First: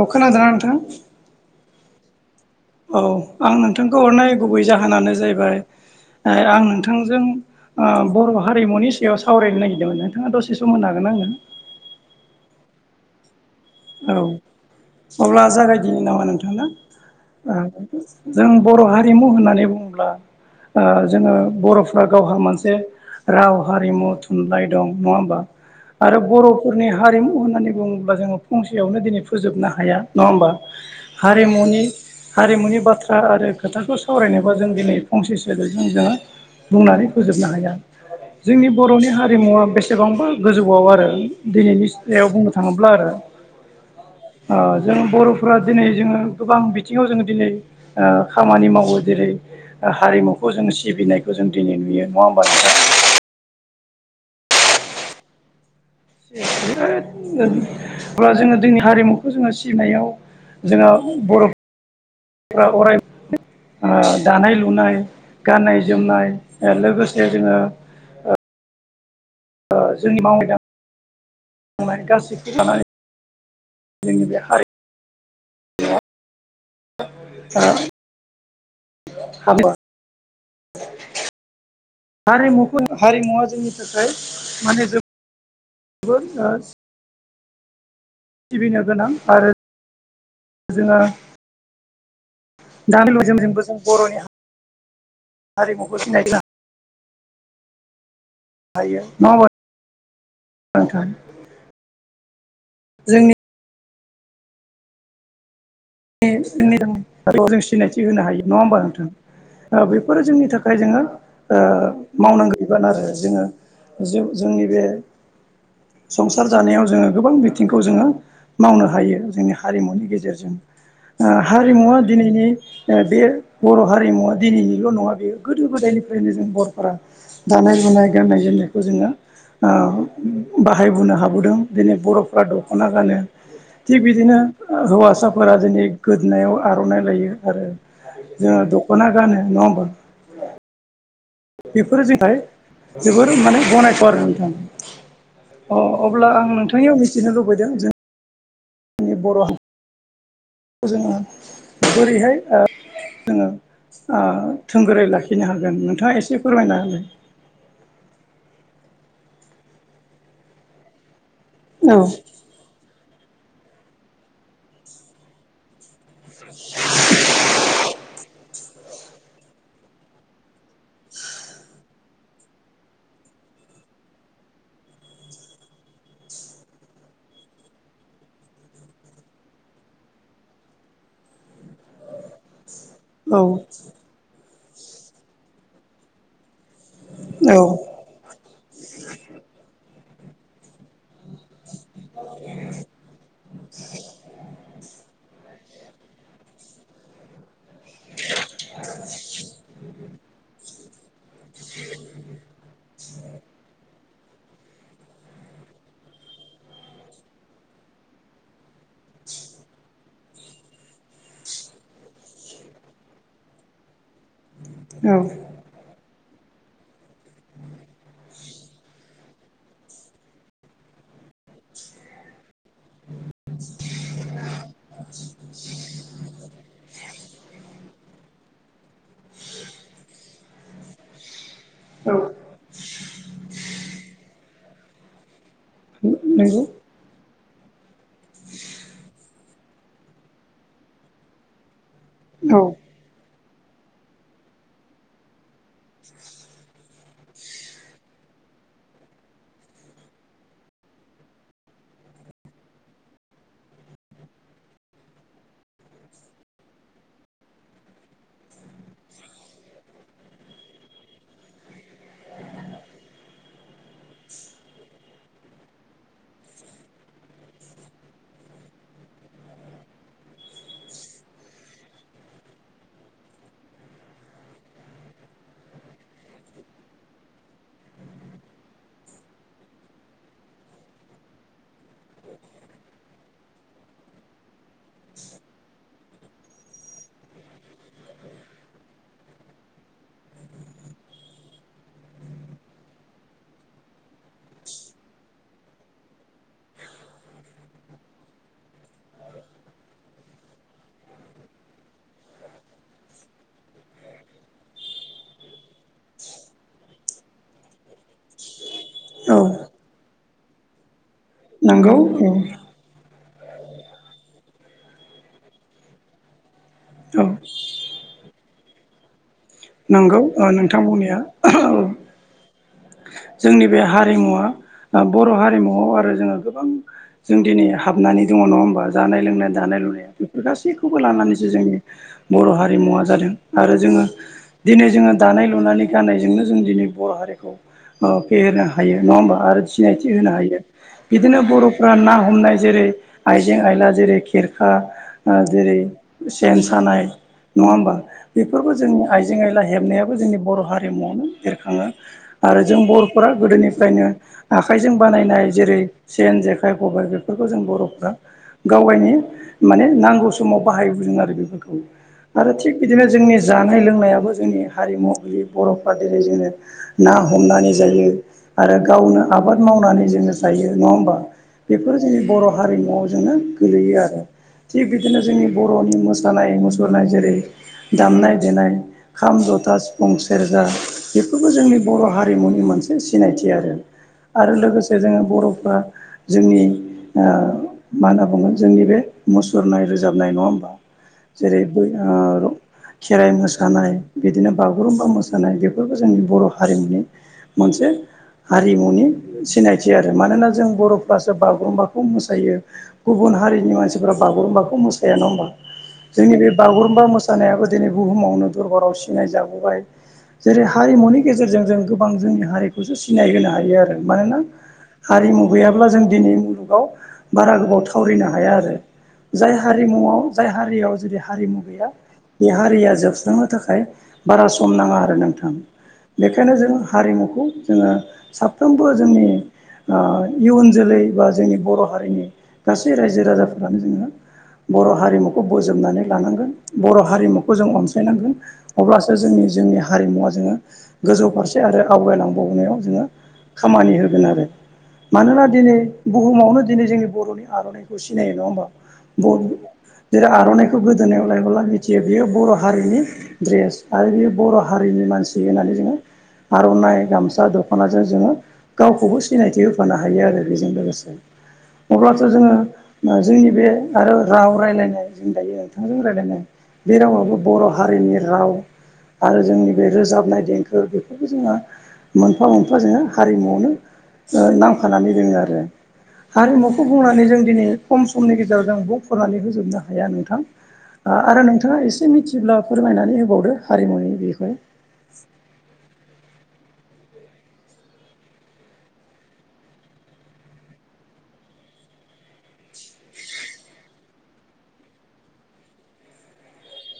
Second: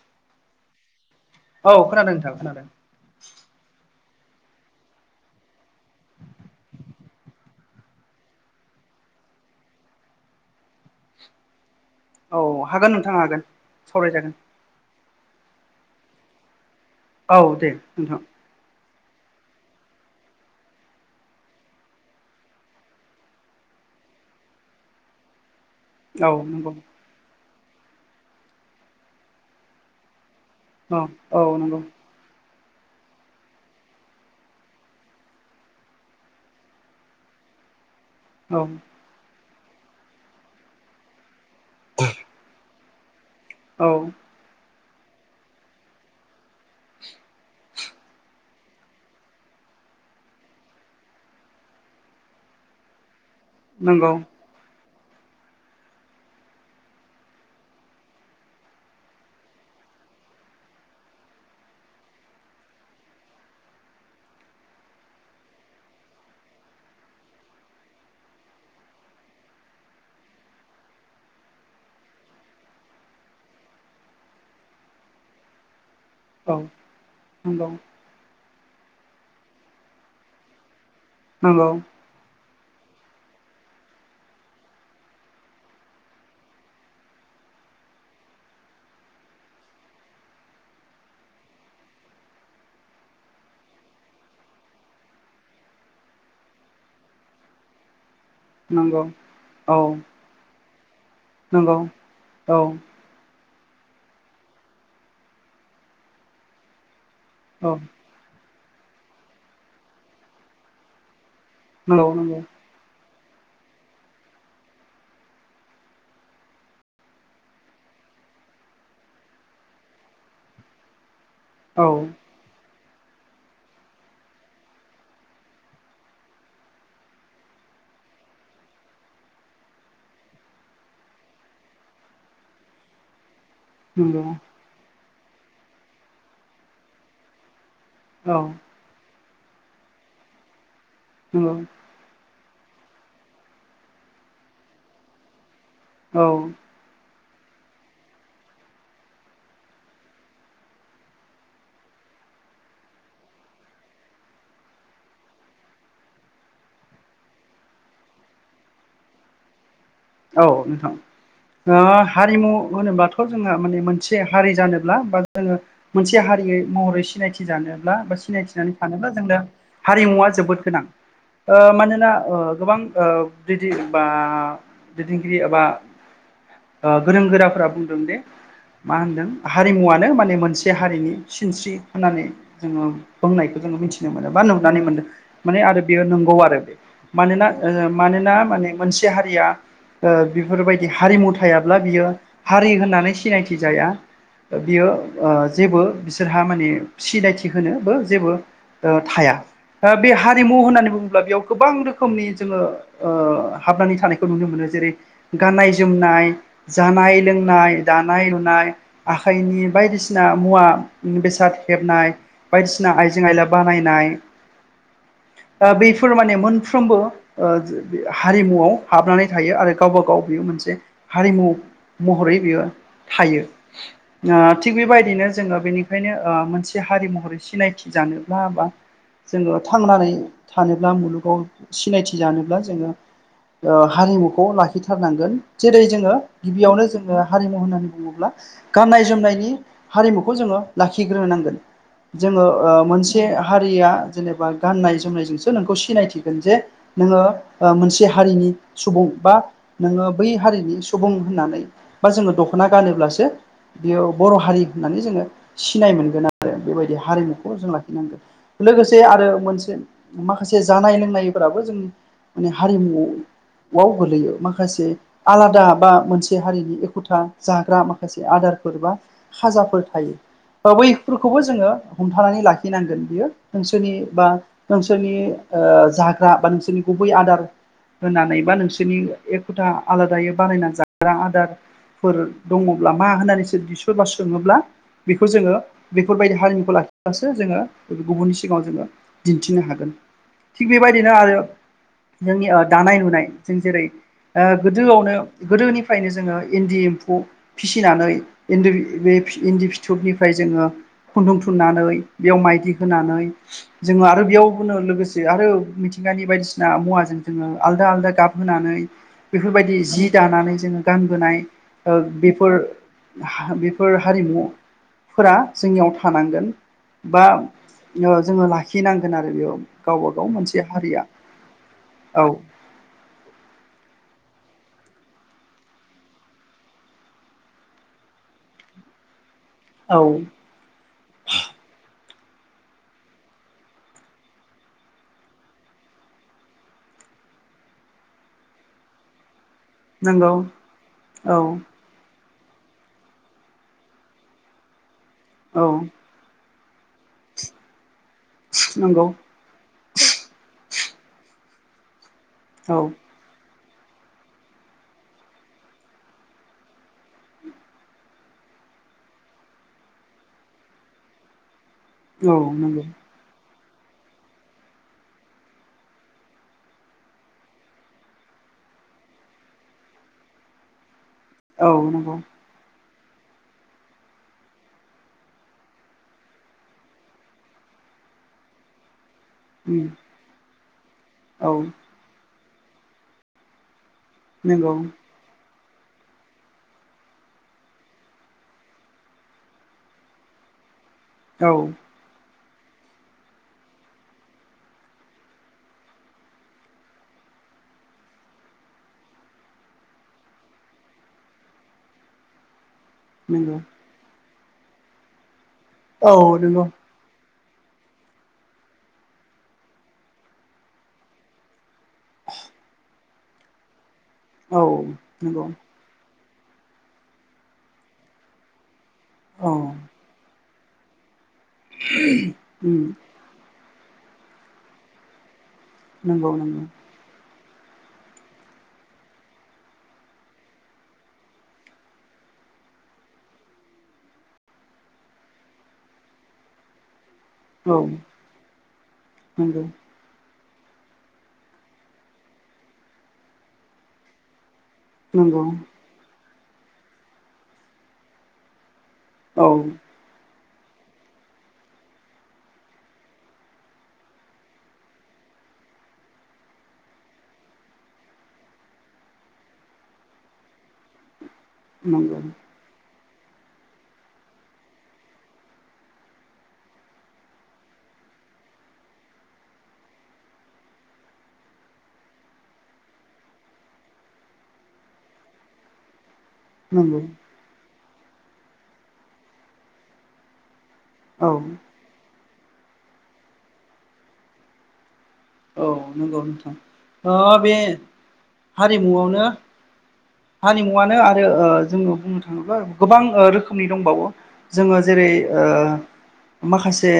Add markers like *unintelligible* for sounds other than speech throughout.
अ खोनादों नोंथाङा? औ खोनादों नोंथां खोनादों। औ आं नोंथांखौ हरनाय गुबै जाहोनानो जाहैबाय आं नोंथांजों ओ बर' हारिमुनि सायाव सावरायनो नागिरदोंमोन नोंथाङा दसे सम होनो हागोनना आंनो? औ हागोन नोंथां हागोन। औ सावरायजागोन अब्ला जागायदिनि नामा नोंथांना औ। दे नोंथां जों बर' हारिमु होननानै बुङोब्ला ओ जोङो बर'फ्रा गावहा मोनसे राव हारिमु थुनलाइ दं नङा होमा? आरो औ नंगौ बर'फोरनि हारिमु होननानै बुङोब्ला जोङो फंसेयावनो दिनै फोजोबनो हाया नङा होमबा। औ औ नंगौ हारिमुनि हारिमुनि बाथ्रा आरो खोथाखौ सावरायनोबा जों दिनै फंसेसै जों जोङो बुंनानै फोजोबनो हाया। औ जोंनि बर'नि हारिमुवा बेसेबांबा गोजौआव आरो दिनैनि *unintelligible* बुंनो थाङोब्ला आरो। औ ओ जों बर'फोरा दिनै जोङो गोबां बिथिङाव जोङो दिनै ओ खामानि मावो जेरै हारिमुखौ जों सिबिनायखौ जों दिनै नुयो नङा होमबा नोंथां। नंगौ। अब्ला जोङो जोंनि हारिमुखौ जोङो सिबिनायाव जोंहा बर' जोङो अराय ओ दानाय लुनाय गाननाय जोमनाय ओ लोगोसे जोङो ओ जोंनि मावनाय दां मावनायनि गासैखौ लानानै जोंनि बे हारि औ नंगौ। *unintelligible* नंगौ। हारिमुखौ हारिमुवा जोंनि थाखाय माने जोबो *unintelligible* सिबिनो गोनां आरो जोङो *unintelligible* जोम जोंबो जों बर'नि *inaudible* हारिमुखौ सिनाय *unintelligible* हायो नंगौ औ *unintelligible* नंगौ औ जोंनि *unintelligible* जों सिनायथि थि होनो हायो नङा होनबा नोंथां? बेफोरो जोंनि थाखाय जोङो ओ नंगौ नंगौ मावनांगौ बिबान आरो जोङो जों जोंनि बे संसार जानायाव जोङो गोबां बिथिंखौ जोङो मावनो हायो जोंनि हारिमुनि गेजेरजों ओ औ हारिमुवा दिनैनि बे बर' हारिमुवा दिनैनिल' नङा बेयो गोदो गोदायनिफ्रायनो जों बर'फोरा दानाय लुनाय गान्नाय जोमनायखौ जोङो ओ बाहायबोनो हाबोदों दिनै बर'फ्रा दख'ना गानो। थिग नंगौ बिदिनो हौवासाफोरा दिनै गोदोनायाव आर'नाइ लायो आरो औ जों दख'ना गानो नङा होमबा? नंगौ बेफोरजोंहाय जोबोर माने गनायथाव आरो नोंथां। अ औ अब्ला आं नोंथांनियाव मिथिनो लुबैदों जों जोंनि बर' हारि *inaudible* जोङो बोरैहाय ओ जोङो ओ थोंगोरै लाखिनो हागोन नोंथाङा एसे फोरमायना होलाय? औ नोंथां औ जोङो हारिमु होनोब्लाथ' खौ जोङो माने मोनसे हारि जानोब्ला बा जोङो मोनसे हारियै महरै सिनायथि जानोब्ला बा सिनायथिनानै थानोब्ला जोंनो हारिमुवा जोबोद गोनां ओ मानोना ओ गोबां ओ बिदि बा दैदेनगिरि एबा गोरों गोराफोरा बुंदोंदि मा होनदों हारिमुवानो माने मोनसे हारिनि सिनस्रि होननानै बुङो। औ बुंनायखौ जोङो मिथिनो मोनो बा नुनानै मोनदों माने आरो बेयो नंगौ आरो बे मानोना ओ मानोना माने मोनसे हारिया ओ बिफोरबायदि हारिमु थायाब्ला बियो हारि होननानै सिनायथि जाया। बियो ओ जेबो बिसोरहा माने सिनायथि होनोबो जेबो *inaudible* दा बे हारिमु होननानै बुङोब्ला बेयाव गोबां रोखोमनि जोङो ओ हाबनानै थानायखौ नुनो मोनो जेरै गाननाय जोमनाय जानाय लोंनाय दानाय लुनाय आखाइनि बायदिसिना मुवा बेसाद हेबनाय बायदिसिना आइजें आइला बानायनाय औ दा बेफोर माने मोनफ्रोमबो ओ हारिमुआव हाबनानै थायो आरो गावबा गाव बियो मोनसे हारिमु महरै बियो थायो। आ थिग बेबायदिनो जोङो बेनिखायनो आ‌ मोनसे हारि महरै सिनायथि जानोब्ला बा जोङो थांनानै थानोब्ला मुलुगाव सिनायथि जानोब्ला जोङो ओ हारिमुखौ लाखिथारनांगोन जेरै जोङो गिबियावनो जोङो हारिमु होननानै बुङोब्ला गाननाय जोमनायनि हारिमुखौ जोङो लाखिग्रोनांगोन। जोङो औ ओ नंगौ मोनसे हारिया जेनेबा गाननाय जोमनायजोंसो नोंखौ सिनायथिगोन जे नोङो ओ मोनसे हारिनि सुबुं बा नोङो बै हारिनि सुबुं होननानै बा जोङो दख'ना गानोब्लासो बेयो बर' हारि होननानै जोङो सिनाय मोनगोन आरो बेबायदि हारिमुखौ जों लाखिनांगोन। लोगोसे आरो मोनसे माखासे जानाय लोंनायफोराबो जोंनि माने हारिमुआव वाव गोलैयो माखासे आलादा बा मोनसे हारिनि एखुथा जाग्रा माखासे आदारफोर बा खाजाफोर थायो। बा बैफोरखौबो जोङो हमथानानै लाखिनांगोन बियो ओनसोलनि बा नोंसोरनि जाग्रा बा नोंसोरनि गुबै आदार होननानै बा नोंसोरनि एखुथा आलादायै बानायना जाग्रा आदार फोर दङब्ला मा होननानै सो-बि-सोरबा सोङोब्ला बेखौ जोङो बेफोरबायदि हारिमुखौ लाखिब्लासो जोङो गुबुननि सिगाङाव जोङो दिन्थिनो हागोन थिग बेबायदिनो आरो जोंनि ओ दानाय लुनाय जों जेरै ओ गोदोआवनो गोदोनिफ्रायनो जोङो इन्दि एम्फौ फिसिनानै इदि बे इन्दि फिथोबनिफ्राय जोङो खुन्दुं थुननानै बेयाव माइदि होनानै जोङो आरो बेयाव फोनो लोगोसे आरो मिथिंगानि बायदिसिना मुवाजों जोङो आलदा आलदा गाब होनानै औ बेफोरबायदि जि दानानै जोङो गानबोनाय नंगौ ओ औ बेफोर हा बेफोर हारिमु फोरा जोंनियाव थानांगोन औ बा जोङो लाखिनांगोन आरो बेयाव। गावबा नोंगौ गाव ओ मोनसे नोंथां हारिया बुंनाया औ। औ जोंनि बे हारिमुवा ओ बर' हारिमुआव आरो जोङो गोबां जों दिनै हाबनानै दङ नङा होमबा? जानाय लोंनाय दानाय लुनाय औ बेफोर गासै खौबो लानानैसो जोंनि बर' हारिमुवा जादों आरो जोङो दिनै जोङो दानाय लुनानै गाननायजोंनो जों दिनै बर' हारिखौ फेहेरनो हायो नङा होमबा आरो सिनायथि नंगौ होनो हायो औ बिदिनो बर' ना हमनाय जेरै आइजें आइला जेरै खेरखा ओ औ जेरै सेन सानाय नङा होमबा? बेफोरबो जोंनि नंगौ आइ जें आइला हेबनायाबो जोंनि बर' हारिमुवावनो बेरखाङो आरो औ जों बर' फोरा गोदोनिफ्रायनो आखाइजों बानायनाय जेरै सेन, जेखाइ, खबाय बेफोरखौ जों बर'फ्रा गावगायनि माने नांगौ समाव बाहायबोदों आरो बेफोरखौ। औ आरो थिग नंगौ बिदिनो जोंनि जानाय लोंनायाबो जोंनि हारिमु बि बर'फ्रा बेबायदिनो ना हमनानै जायो आरो गावनो आबाद मावनानै जोङो जायो नङा होमबा? औ बेफोरो नंगौ जोंनि बर' हारिमुआव जोङो गोलैयो आरो। थिग बिदिनो जोंनि बर'नि मोसानाय मुसुरनाय जेरै दामनाय देनाय खाम, जथा, उम सिफुं, सेरजा बेफोरबो औ जोंनि बर' हारिमुनि मोनसे सिनायथि आरो आरो नंगौ लोगोसे जोङो बर'फ्रा जोंनि ओ मा होनना बुगोन जोंनि बे मुसुरनाय रोजाबनाय नङा होमबा? औ जेरै बै ओ खेराइ मोसानाय, बिदिनो बागुरुमबा मोसानाय बेफोरबो जोंनि बर' हारिमुनि मोनसे हारिमुनि सिनायथि आरो मानोना जों बर'फ्रासो बागुरुम्बाखौ मोसायो। गुबुन नंगौ हारिनि मानसिफोरा बागुरुम्बाखौ मोसाया नङा होमबा? औ जोंनि बे नंगौ बागुरुम्बा मोसा नायाबो दिनै बुहुमावनो दरबाराव सिनाय जाबोबाय जेरै हारिमुनि गेजेरजों जों गोबां जोंनि हारिखौसो सिनाय होनो हायो आरो। मानोना औ हारिमु नंगौ गैयाब्ला जों दिनै मुलुगाव बारा गोबाव थावरिनो हाया आरो। औ जाय उम हारिमुआव जाय हारियाव जुदि हारिमु गैया बे हारिया जोबस्रांनो थाखाय बारा सम नाङा आरो नोंथां नंगौ बेखायनो नंगौ जों हारिमुखौ जोङो साफ्रोमबो जोंनि ओ इयुन जोलै बा जोंनि बर' हारिनि गासै रायजो राजाफ्रानो जोङो बर' हारिमुखौ बोज'बनानै लानांगोन बर' हारिमु खौ जों औ अनसायनांगोन अब्लासो जोंनि नंगौ जोंनि हारिमुवा जोङो गोजौ फारसे आरो आवगायलांबावनायाव जोङो खामानि होगोन आरो। नंगौ मानोना दिनै बुहुमावनो दिनै जोंनि बर'नि आर'ननाइखौ सिनायो नङा होमबा? औ जेरै आर'ननाइखौ गोदोनायाव लायोबोला मिथियो बेयो बर' हारिनि ड्रेस आरो बेयो बर' हारिनि मानसि होननानै जोंङो आर'ननाइ गामसा दख'नाजों जोंङो गावखौबो सिनायथि होफानो हायो आरो बेजों लोगोसे। नंगौ अब्लाथ' जोङो जोंनि बे आरो राव रायज्लायनाय जों दायो नोंथांजों रायज्लायनाय बे रावाबो बर' हारिनिया राव मोनफा मोनफा जोंङो हारिमुआवनो नांफानानै दोंङो आरो आरो मुफु नंगौ बुंनानै जों दिनैयो खम समनि गेजेरावजों बख'नानै होजोबनो हाया नोंथां औ आरो नोंथांङा एसे मिथि जेब्ला फोरमायनानै होबावदो हारिमुनि बेबुं औ नंगौ नोंथां बे हारिमुआवनो हारिमुवनो आरो जोंङो बुंनो थांङोब्ला गोबां रोखोमनि दंबावो जोंङो जेरै ओ माखासे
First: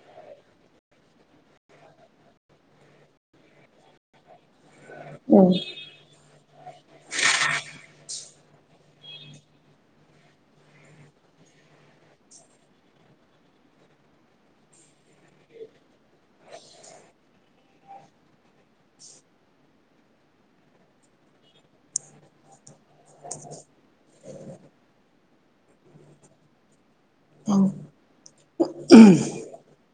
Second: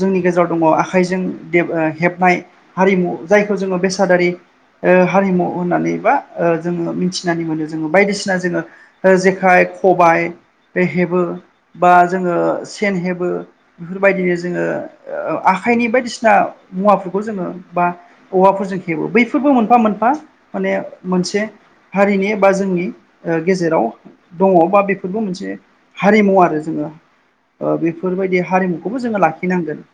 जोंनि गेजेराव दंङ आखाइजों हेबनाय हारिमु जायखौ जोंङो बेसादारि औ हारिमु होननानै बा ओ जोंङो मिथिनानै मोनो जोंङो बायदिसिना जोंङो जेखाइ खबाय बे हेबो बा जोंङो सेन हेबो बेफोरबायदिनो जोंङो आखाइनि बायदिसिना मुवाफोरखौ जोंङो बा औवाफोरजों खेबो बैफोरबो मोनफा मोनफा माने मोनसे हारिनि एबा जोंनि गेजेराव दंङ बा बेफोरबो मोनसे हारिमु आरो जोंङो बेफोरबायदि हारिमुखौबो जोंङो लाखिनांगोन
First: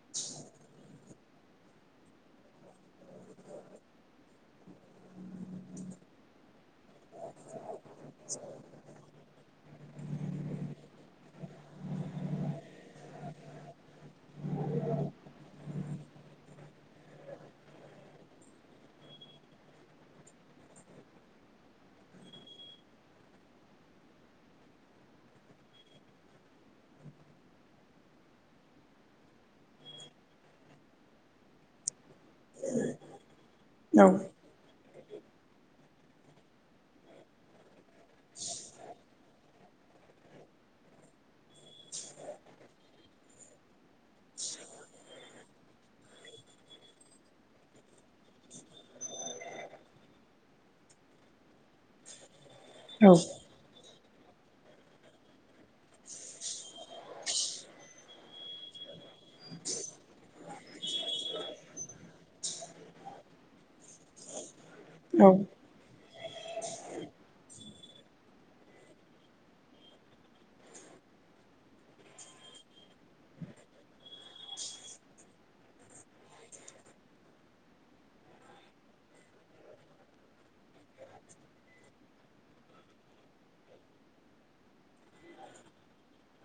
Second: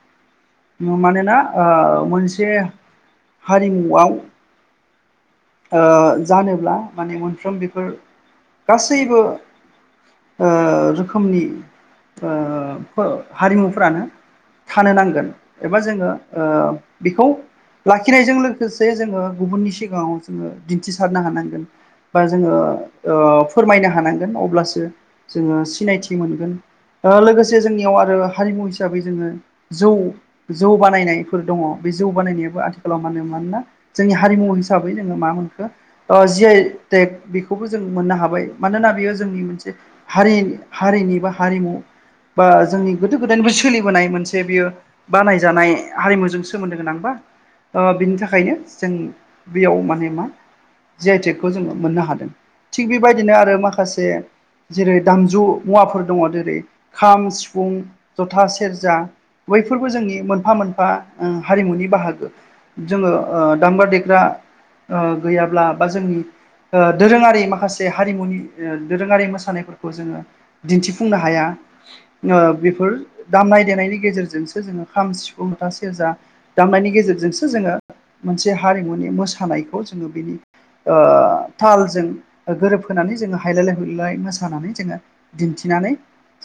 मानोना ओ मोनसे हारिमुआव ओ जानोब्ला माने मोनफ्रोम बेफोर गासैबो ओ रोखोमनि ओ फो हारिमुफ्रानो थानो नांगोन एबा जोंङो ओ बेखौ लाखिनायजों लोगोसे जोंङो गुबुननि सिगांङाव जोंङो दिन्थिसारनो हानांगोन बा जोंङो ओ फोरमायनो हानांगोन अब्लासो जोंङो सिनायथि मोनगोन लोगोसे जोंनियाव आरो हारिमु हिसाबै जोंङो जौ जौ बानायनायफोर दंङ बे जौ बानायनायाबो आथिखालाव मा होनो मानोना जोंनि हारिमु हिसाबै जोंङो मा मोनखो जि आइ टेग बेखौबो जों मोननो हाबाय मानोना बेयो जोंनि मोनसे हारि हारिनि बा हारिमु बा जोंनि गोदो गोदायनिबो सोलिबोनाय मोनसे बियो बानायजानाय हारिमुजों सोमोन्दो गोनांबा बिनि थाखायनो जों बेयाव माने मा जि आइटेकखौ जोंङो मोननो हादों थिग औ बेबायदिनो आरो माखासे जेरै दामजु मुवाफोर दंङ जेरै खाम सिफुं जथा सेरजा बैफोरबो जोंनि मोनफा मोनफा ओ हारिमुनि बाहागो जोंङो ओ दामब्रा देग्रा ओ औ गैयाब्ला बा जोंनि दोरोंङारि माखासे हारिमुनि दोरोंङारि मोसानायफोरखौ जोंङो दिन्थिफुंनो हाया बेफोर दामनाय देनायनि गेजेरजोंसो जोंङो खाम सिफुं जथा सेरजा दामनायनि गेजेरजोंसो जोङो मोनसे हारिमुनि मोसानायखौ जोंङो बेनि ओ तालजों गोरोबहोनानै जोंङो हायलायलाय हुलाय मोसानानै जोंङो दिन्थिनानै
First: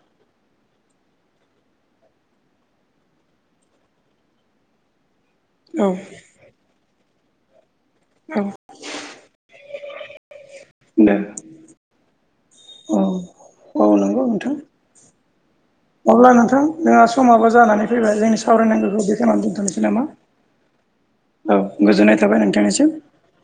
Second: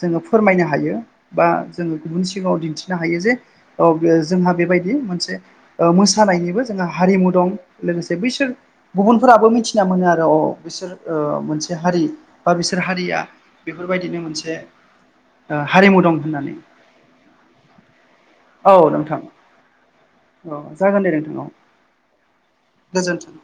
जोंङो फोरमायनो हायो बा जोंङो गुबुन सिगांङाव दिन्थिनो हायो जे औ जोंहा बेबायदि मोनसे औ मोसानायनिबो जोंहा हारिमु दं लोगोसे औ बैसोर गुबुनफोराबो मिथिना मोनो आरो अ बिसोर दे ओ मोनसे हारि बा बिसोर औ हारिया औ बेफोरबायदिनो नंगौ नोंथां मोनसे ओ हारिमु दं अब्ला होननानै नोंथां जोंहा समाबो जानानै फैबाय जोंनि औ सावरायनांगौखौ बे नोंथां खनानै दोनथ'नोसै नामा औ जागोन दे नोंथां औ गोजोननाय थाबाय नोंथां निसिम गोजोन्थों।